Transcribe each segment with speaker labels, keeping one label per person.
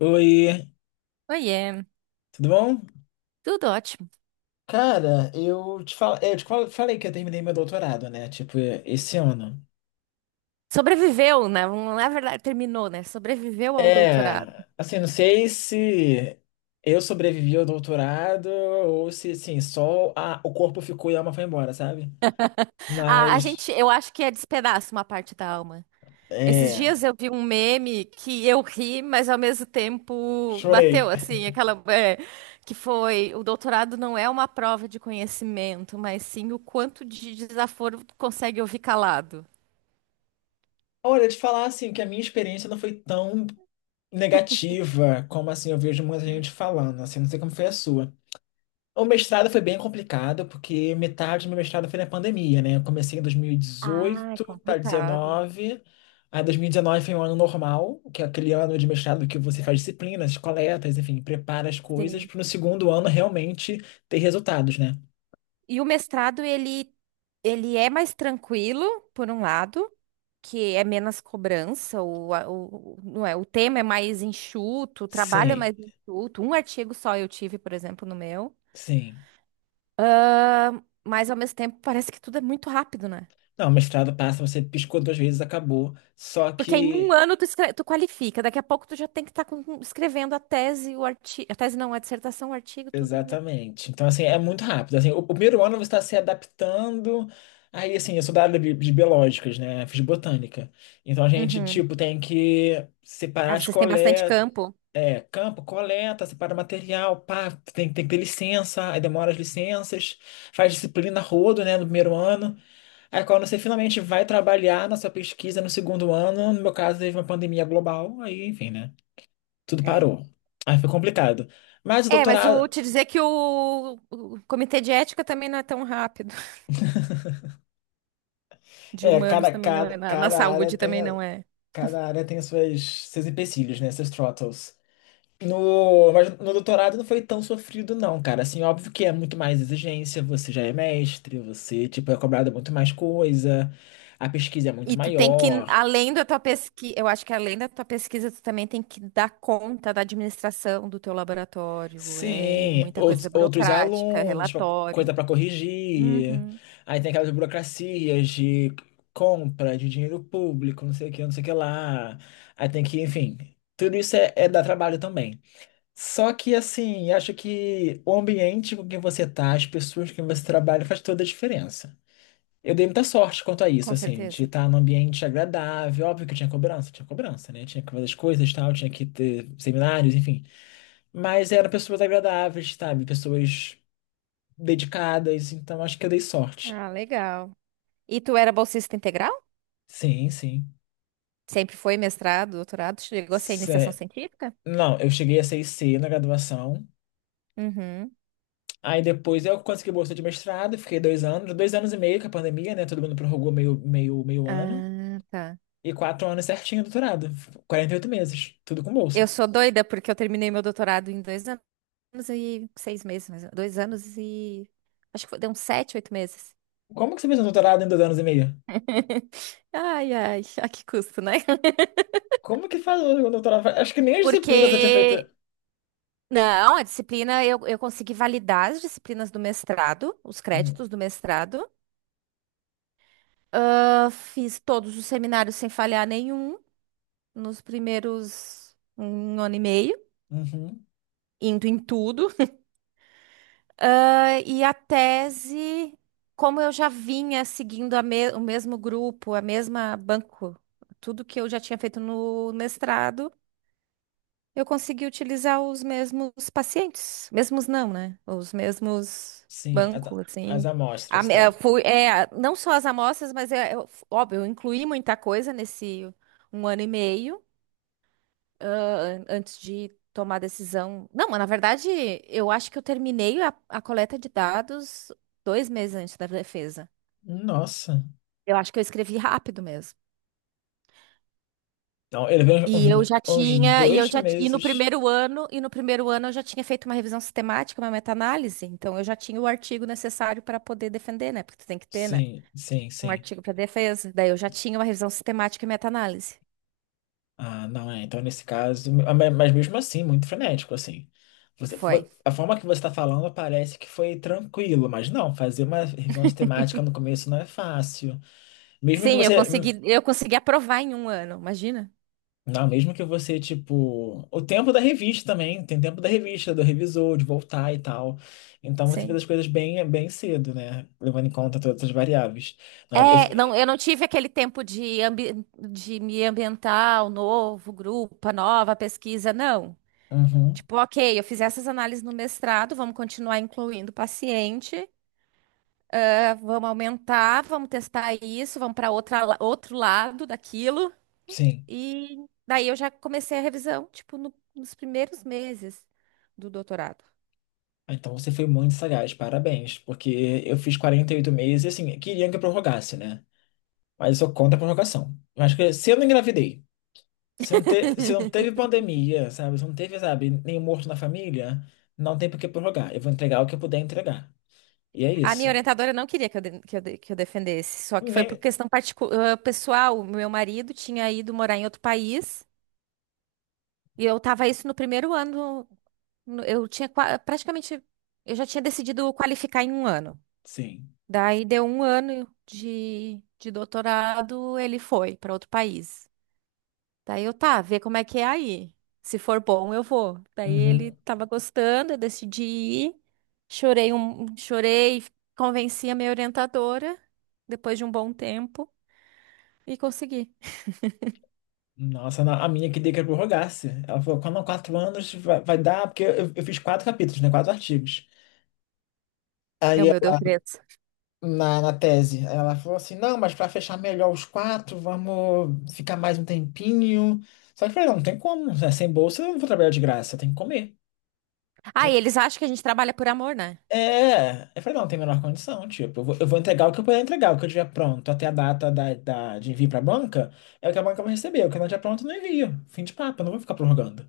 Speaker 1: Oi,
Speaker 2: Oiê,
Speaker 1: tudo bom?
Speaker 2: tudo ótimo.
Speaker 1: Cara, eu te falei que eu terminei meu doutorado, né? Tipo, esse ano.
Speaker 2: Sobreviveu, né? Não é verdade, terminou, né? Sobreviveu ao doutorado.
Speaker 1: É, assim, não sei se eu sobrevivi ao doutorado ou se, assim, só o corpo ficou e a alma foi embora, sabe?
Speaker 2: A, a
Speaker 1: Mas,
Speaker 2: gente, eu acho que é despedaço uma parte da alma. Esses
Speaker 1: é,
Speaker 2: dias eu vi um meme que eu ri, mas ao mesmo tempo bateu,
Speaker 1: chorei.
Speaker 2: assim, aquela, que foi, o doutorado não é uma prova de conhecimento, mas sim o quanto de desaforo tu consegue ouvir calado.
Speaker 1: Olha, te falar, assim, que a minha experiência não foi tão negativa como, assim, eu vejo muita gente falando, assim, não sei como foi a sua. O mestrado foi bem complicado, porque metade do meu mestrado foi na pandemia, né? Eu comecei em
Speaker 2: Ah, é
Speaker 1: 2018 para
Speaker 2: complicado.
Speaker 1: 19. Aí 2019 foi um ano normal, que é aquele ano de mestrado que você faz disciplinas, coletas, enfim, prepara as coisas
Speaker 2: Sim.
Speaker 1: para no segundo ano realmente ter resultados, né?
Speaker 2: E o mestrado, ele é mais tranquilo, por um lado, que é menos cobrança, o, a- o, o- não é, o tema é mais enxuto, o trabalho é
Speaker 1: Sim,
Speaker 2: mais enxuto. Um artigo só eu tive, por exemplo, no meu.
Speaker 1: sim.
Speaker 2: Mas, ao mesmo tempo, parece que tudo é muito rápido, né?
Speaker 1: Não, mestrado passa, você piscou duas vezes, acabou. Só
Speaker 2: Porque em um
Speaker 1: que.
Speaker 2: ano tu, tu qualifica, daqui a pouco tu já tem que estar escrevendo a tese, o artigo. A tese não, a dissertação, o artigo, tudo.
Speaker 1: Exatamente. Então, assim, é muito rápido. Assim, o primeiro ano você está se adaptando. Aí, assim, eu sou da área de biológicas, né? Fiz botânica. Então, a gente,
Speaker 2: Uhum.
Speaker 1: tipo, tem que
Speaker 2: Ah,
Speaker 1: separar as
Speaker 2: vocês têm bastante
Speaker 1: coletas.
Speaker 2: campo.
Speaker 1: É, campo, coleta, separa material, pá, tem que ter licença, aí demora as licenças, faz disciplina rodo, né, no primeiro ano. Aí quando você finalmente vai trabalhar na sua pesquisa no segundo ano, no meu caso teve uma pandemia global, aí, enfim, né, tudo
Speaker 2: É.
Speaker 1: parou. Aí foi complicado. Mas o
Speaker 2: É, mas eu
Speaker 1: doutorado,
Speaker 2: te dizer que o comitê de ética também não é tão rápido. De
Speaker 1: é,
Speaker 2: humanos
Speaker 1: cada,
Speaker 2: também não
Speaker 1: cada,
Speaker 2: é. Na
Speaker 1: cada área
Speaker 2: saúde
Speaker 1: tem
Speaker 2: também
Speaker 1: a,
Speaker 2: não é.
Speaker 1: cada área tem as suas, seus empecilhos, né? Seus throttles. No, mas no doutorado não foi tão sofrido, não, cara. Assim, óbvio que é muito mais exigência, você já é mestre, você, tipo, é cobrado muito mais coisa, a pesquisa é muito
Speaker 2: E tu tem que,
Speaker 1: maior.
Speaker 2: além da tua pesquisa, eu acho que além da tua pesquisa, tu também tem que dar conta da administração do teu laboratório. É
Speaker 1: Sim,
Speaker 2: muita
Speaker 1: outros,
Speaker 2: coisa
Speaker 1: outros
Speaker 2: burocrática,
Speaker 1: alunos,
Speaker 2: relatório.
Speaker 1: coisa para corrigir.
Speaker 2: Uhum,
Speaker 1: Aí tem aquelas burocracias de compra de dinheiro público, não sei o que, não sei o que lá. Aí tem que, enfim, tudo isso é dar trabalho também. Só que, assim, acho que o ambiente com que você tá, as pessoas com que você trabalha, faz toda a diferença. Eu dei muita sorte quanto a isso,
Speaker 2: com
Speaker 1: assim, de
Speaker 2: certeza.
Speaker 1: estar num ambiente agradável. Óbvio que tinha cobrança, né? Tinha que fazer as coisas, tal, tinha que ter seminários, enfim. Mas eram pessoas agradáveis, sabe? Pessoas dedicadas, então acho que eu dei sorte.
Speaker 2: Ah, legal. E tu era bolsista integral?
Speaker 1: Sim, sim.
Speaker 2: Sempre foi mestrado, doutorado? Chegou a ser iniciação
Speaker 1: Cé-
Speaker 2: científica?
Speaker 1: Não, eu cheguei a 6C na graduação.
Speaker 2: Uhum.
Speaker 1: Aí depois eu consegui bolsa de mestrado, fiquei 2 anos, 2 anos e meio com a pandemia, né? Todo mundo prorrogou meio ano.
Speaker 2: Ah, tá.
Speaker 1: E quatro anos certinho doutorado, 48 meses, tudo com
Speaker 2: Eu
Speaker 1: bolsa.
Speaker 2: sou doida porque eu terminei meu doutorado em dois anos. Anos e seis meses, mais ou- dois anos e. Acho que foi- deu uns sete, oito meses.
Speaker 1: Como que você fez um doutorado em 2 anos e meio?
Speaker 2: Ai, ai, a que custo, né?
Speaker 1: Como que faz um doutorado? Acho que nem as disciplinas eu tinha feito.
Speaker 2: Porque. Não, a disciplina, eu consegui validar as disciplinas do mestrado, os
Speaker 1: Hum.
Speaker 2: créditos do mestrado. Ah, fiz todos os seminários sem falhar nenhum nos primeiros um ano e meio,
Speaker 1: Uhum,
Speaker 2: indo em tudo. E a tese, como eu já vinha seguindo o mesmo grupo, a mesma banco, tudo que eu já tinha feito no mestrado, eu consegui utilizar os mesmos pacientes. Mesmos não, né? Os mesmos
Speaker 1: sim, as,
Speaker 2: bancos,
Speaker 1: as
Speaker 2: assim.
Speaker 1: amostras e tal.
Speaker 2: Fui, é, não só as amostras, mas é, óbvio, eu incluí muita coisa nesse um ano e meio ah, antes de tomar decisão. Não, mas na verdade, eu acho que eu terminei a coleta de dados dois meses antes da defesa.
Speaker 1: Nossa.
Speaker 2: Eu acho que eu escrevi rápido mesmo.
Speaker 1: Não, ele veio
Speaker 2: E eu
Speaker 1: uns,
Speaker 2: já
Speaker 1: uns
Speaker 2: tinha, e eu
Speaker 1: dois
Speaker 2: já, ti- e no
Speaker 1: meses.
Speaker 2: primeiro ano, E no primeiro ano eu já tinha feito uma revisão sistemática, uma meta-análise, então eu já tinha o artigo necessário para poder defender, né? Porque tu tem que ter, né?
Speaker 1: Sim, sim,
Speaker 2: Um
Speaker 1: sim.
Speaker 2: artigo para defesa. Daí eu já tinha uma revisão sistemática e meta-análise.
Speaker 1: Ah, não é. Então, nesse caso, ah, mas mesmo assim, muito frenético, assim.
Speaker 2: Foi.
Speaker 1: A forma que você está falando parece que foi tranquilo, mas não, fazer uma revisão sistemática no começo não é fácil. Mesmo que
Speaker 2: Sim,
Speaker 1: você.
Speaker 2: eu consegui aprovar em um ano, imagina?
Speaker 1: Não, mesmo que você, tipo. O tempo da revista também, tem tempo da revista, do revisor, de voltar e tal. Então você fez
Speaker 2: Sim.
Speaker 1: as coisas bem, bem cedo, né? Levando em conta todas as variáveis. Não, eu
Speaker 2: É, não,
Speaker 1: fui.
Speaker 2: eu não tive aquele tempo de me ambientar, o novo grupo, a nova pesquisa, não.
Speaker 1: Uhum,
Speaker 2: Tipo, ok, eu fiz essas análises no mestrado, vamos continuar incluindo o paciente, vamos aumentar, vamos testar isso, vamos para outra, outro lado daquilo.
Speaker 1: sim.
Speaker 2: E daí eu já comecei a revisão, tipo, nos primeiros meses do doutorado.
Speaker 1: Ah, então você foi muito sagaz, parabéns, porque eu fiz 48 meses, e assim, queriam que eu prorrogasse, né? Mas eu sou contra a prorrogação. Eu acho que se eu não engravidei, se não teve pandemia, sabe? Se não teve, sabe, nenhum morto na família, não tem por que prorrogar. Eu vou entregar o que eu puder entregar. E é
Speaker 2: A minha
Speaker 1: isso.
Speaker 2: orientadora não queria que eu defendesse, só que foi por
Speaker 1: Nem...
Speaker 2: questão pessoal. O meu marido tinha ido morar em outro país. E eu tava isso no primeiro ano. Eu tinha praticamente. Eu já tinha decidido qualificar em um ano.
Speaker 1: Sim.
Speaker 2: Daí deu um ano de doutorado, ele foi para outro país. Daí eu tá, vê como é que é aí. Se for bom, eu vou. Daí ele
Speaker 1: Uhum.
Speaker 2: tava gostando, eu decidi ir. Chorei, convenci a minha orientadora depois de um bom tempo e consegui.
Speaker 1: Nossa, a minha queria que eu prorrogasse. Ela falou, quando quatro anos vai, vai dar, porque eu fiz 4 capítulos, né? 4 artigos.
Speaker 2: Eu,
Speaker 1: Aí
Speaker 2: meu Deus, três.
Speaker 1: na tese. Ela falou assim: não, mas para fechar melhor os quatro, vamos ficar mais um tempinho. Só que eu falei: não, não tem como, né? Sem bolsa eu não vou trabalhar de graça, tem que comer.
Speaker 2: Ah, e
Speaker 1: Aí,
Speaker 2: eles acham que a gente trabalha por amor, né?
Speaker 1: Eu falei: não, tem a menor condição. Tipo, eu vou entregar o que eu puder entregar, o que eu tiver pronto até a data de envio para a banca, é o que a banca vai receber. O que não tiver pronto, eu não envio. Fim de papo, eu não vou ficar prorrogando.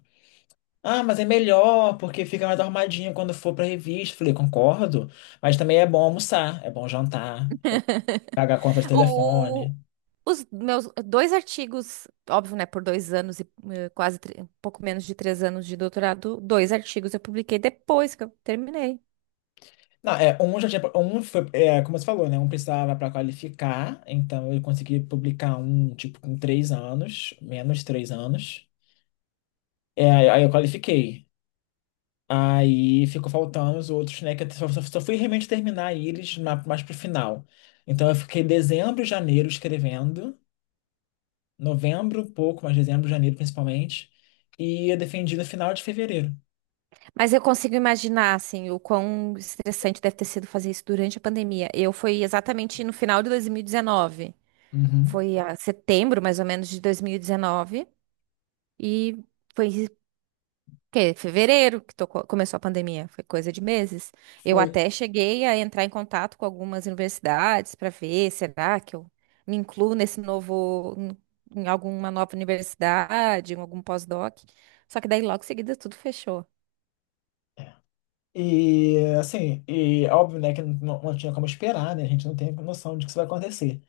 Speaker 1: Ah, mas é melhor, porque fica mais arrumadinho quando for pra revista. Falei, concordo, mas também é bom almoçar, é bom jantar, pagar a conta de
Speaker 2: O,
Speaker 1: telefone.
Speaker 2: Os meus dois artigos, óbvio, né, por dois anos e quase um pouco menos de três anos de doutorado, dois artigos eu publiquei depois que eu terminei.
Speaker 1: Não, é, um já tinha, um foi, é, como você falou, né? Um precisava para qualificar, então eu consegui publicar um, tipo, com 3 anos, menos 3 anos. É, aí eu qualifiquei. Aí ficou faltando os outros, né? Que eu só fui realmente terminar eles mais pro final. Então eu fiquei dezembro, janeiro escrevendo, novembro um pouco, mas dezembro, janeiro principalmente, e eu defendi no final de fevereiro.
Speaker 2: Mas eu consigo imaginar, assim, o quão estressante deve ter sido fazer isso durante a pandemia. Eu foi exatamente no final de 2019,
Speaker 1: Uhum.
Speaker 2: foi a setembro, mais ou menos, de 2019, e foi que fevereiro começou a pandemia, foi coisa de meses. Eu
Speaker 1: Foi.
Speaker 2: até cheguei a entrar em contato com algumas universidades para ver, será que eu me incluo nesse novo, em alguma nova universidade, em algum pós-doc. Só que daí logo em seguida tudo fechou.
Speaker 1: E assim, e óbvio, né, que não, não tinha como esperar, né? A gente não tem noção de que isso vai acontecer.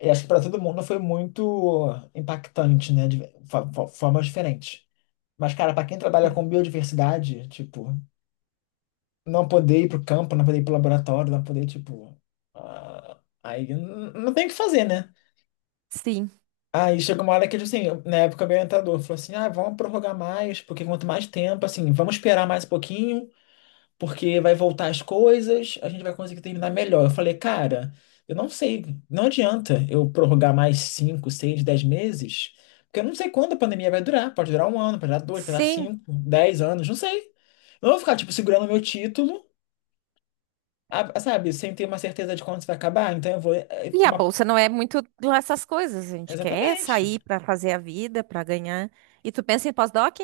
Speaker 1: E acho que para todo mundo foi muito impactante, né? De formas diferentes. Mas, cara, para quem trabalha
Speaker 2: Sim.
Speaker 1: com biodiversidade, tipo, não poder ir pro campo, não poder ir pro laboratório, não poder, tipo. Ah, aí não tem o que fazer, né?
Speaker 2: Sim.
Speaker 1: Aí chegou uma hora que, assim, na época o meu orientador falou assim: ah, vamos prorrogar mais, porque quanto mais tempo, assim, vamos esperar mais um pouquinho, porque vai voltar as coisas, a gente vai conseguir terminar melhor. Eu falei, cara, eu não sei, não adianta eu prorrogar mais 5 6 10 meses, porque eu não sei quando a pandemia vai durar. Pode durar um ano, pode durar dois, pode durar
Speaker 2: Sim.
Speaker 1: 5, 10 anos, não sei. Eu não vou ficar, tipo, segurando meu título, sabe, sem ter uma certeza de quando isso vai acabar, então eu vou.
Speaker 2: E a bolsa não é muito lá essas coisas, a gente quer
Speaker 1: Exatamente.
Speaker 2: sair para fazer a vida, para ganhar. E tu pensa em pós-doc?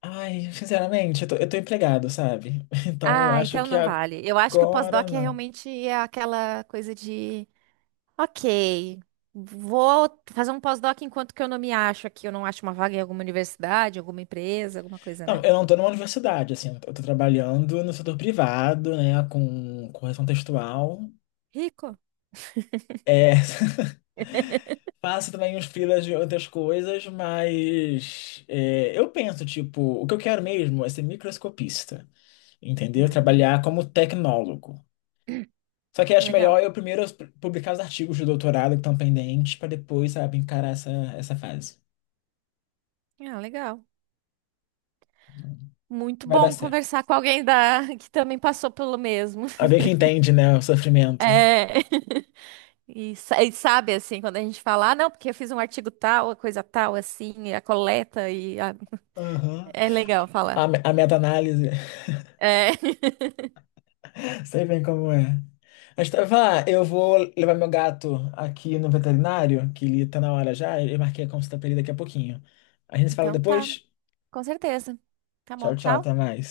Speaker 1: Ai, sinceramente, eu tô empregado, sabe? Então eu
Speaker 2: Ah,
Speaker 1: acho
Speaker 2: então
Speaker 1: que
Speaker 2: não vale. Eu acho que o
Speaker 1: agora
Speaker 2: pós-doc é
Speaker 1: não.
Speaker 2: realmente aquela coisa de ok. Vou fazer um pós-doc enquanto que eu não me acho aqui. Eu não acho uma vaga em alguma universidade, alguma empresa, alguma coisa,
Speaker 1: Não,
Speaker 2: né?
Speaker 1: eu não estou numa universidade, assim, eu estou trabalhando no setor privado, né, com correção textual.
Speaker 2: Rico?
Speaker 1: É, faço também uns freelas de outras coisas, mas é, eu penso, tipo, o que eu quero mesmo é ser microscopista, entendeu?
Speaker 2: Hum,
Speaker 1: Trabalhar como tecnólogo. Só que acho
Speaker 2: legal.
Speaker 1: melhor eu primeiro publicar os artigos de doutorado que estão pendentes, para depois, sabe, encarar essa fase.
Speaker 2: Ah, legal. Muito
Speaker 1: Vai dar
Speaker 2: bom
Speaker 1: certo.
Speaker 2: conversar com alguém da... que também passou pelo mesmo.
Speaker 1: A ver que entende, né, o sofrimento.
Speaker 2: É. E sabe, assim, quando a gente fala, ah, não, porque eu fiz um artigo tal, a coisa tal, assim, e a coleta,
Speaker 1: Aham.
Speaker 2: é legal falar.
Speaker 1: A, a meta-análise.
Speaker 2: É.
Speaker 1: Sei bem como é. Mas tava, eu vou levar meu gato aqui no veterinário, que ele tá na hora já. Eu marquei a consulta pra ele daqui a pouquinho. A gente se fala
Speaker 2: Então tá,
Speaker 1: depois?
Speaker 2: com certeza. Tá
Speaker 1: Tchau,
Speaker 2: bom,
Speaker 1: tchau,
Speaker 2: tchau.
Speaker 1: até mais.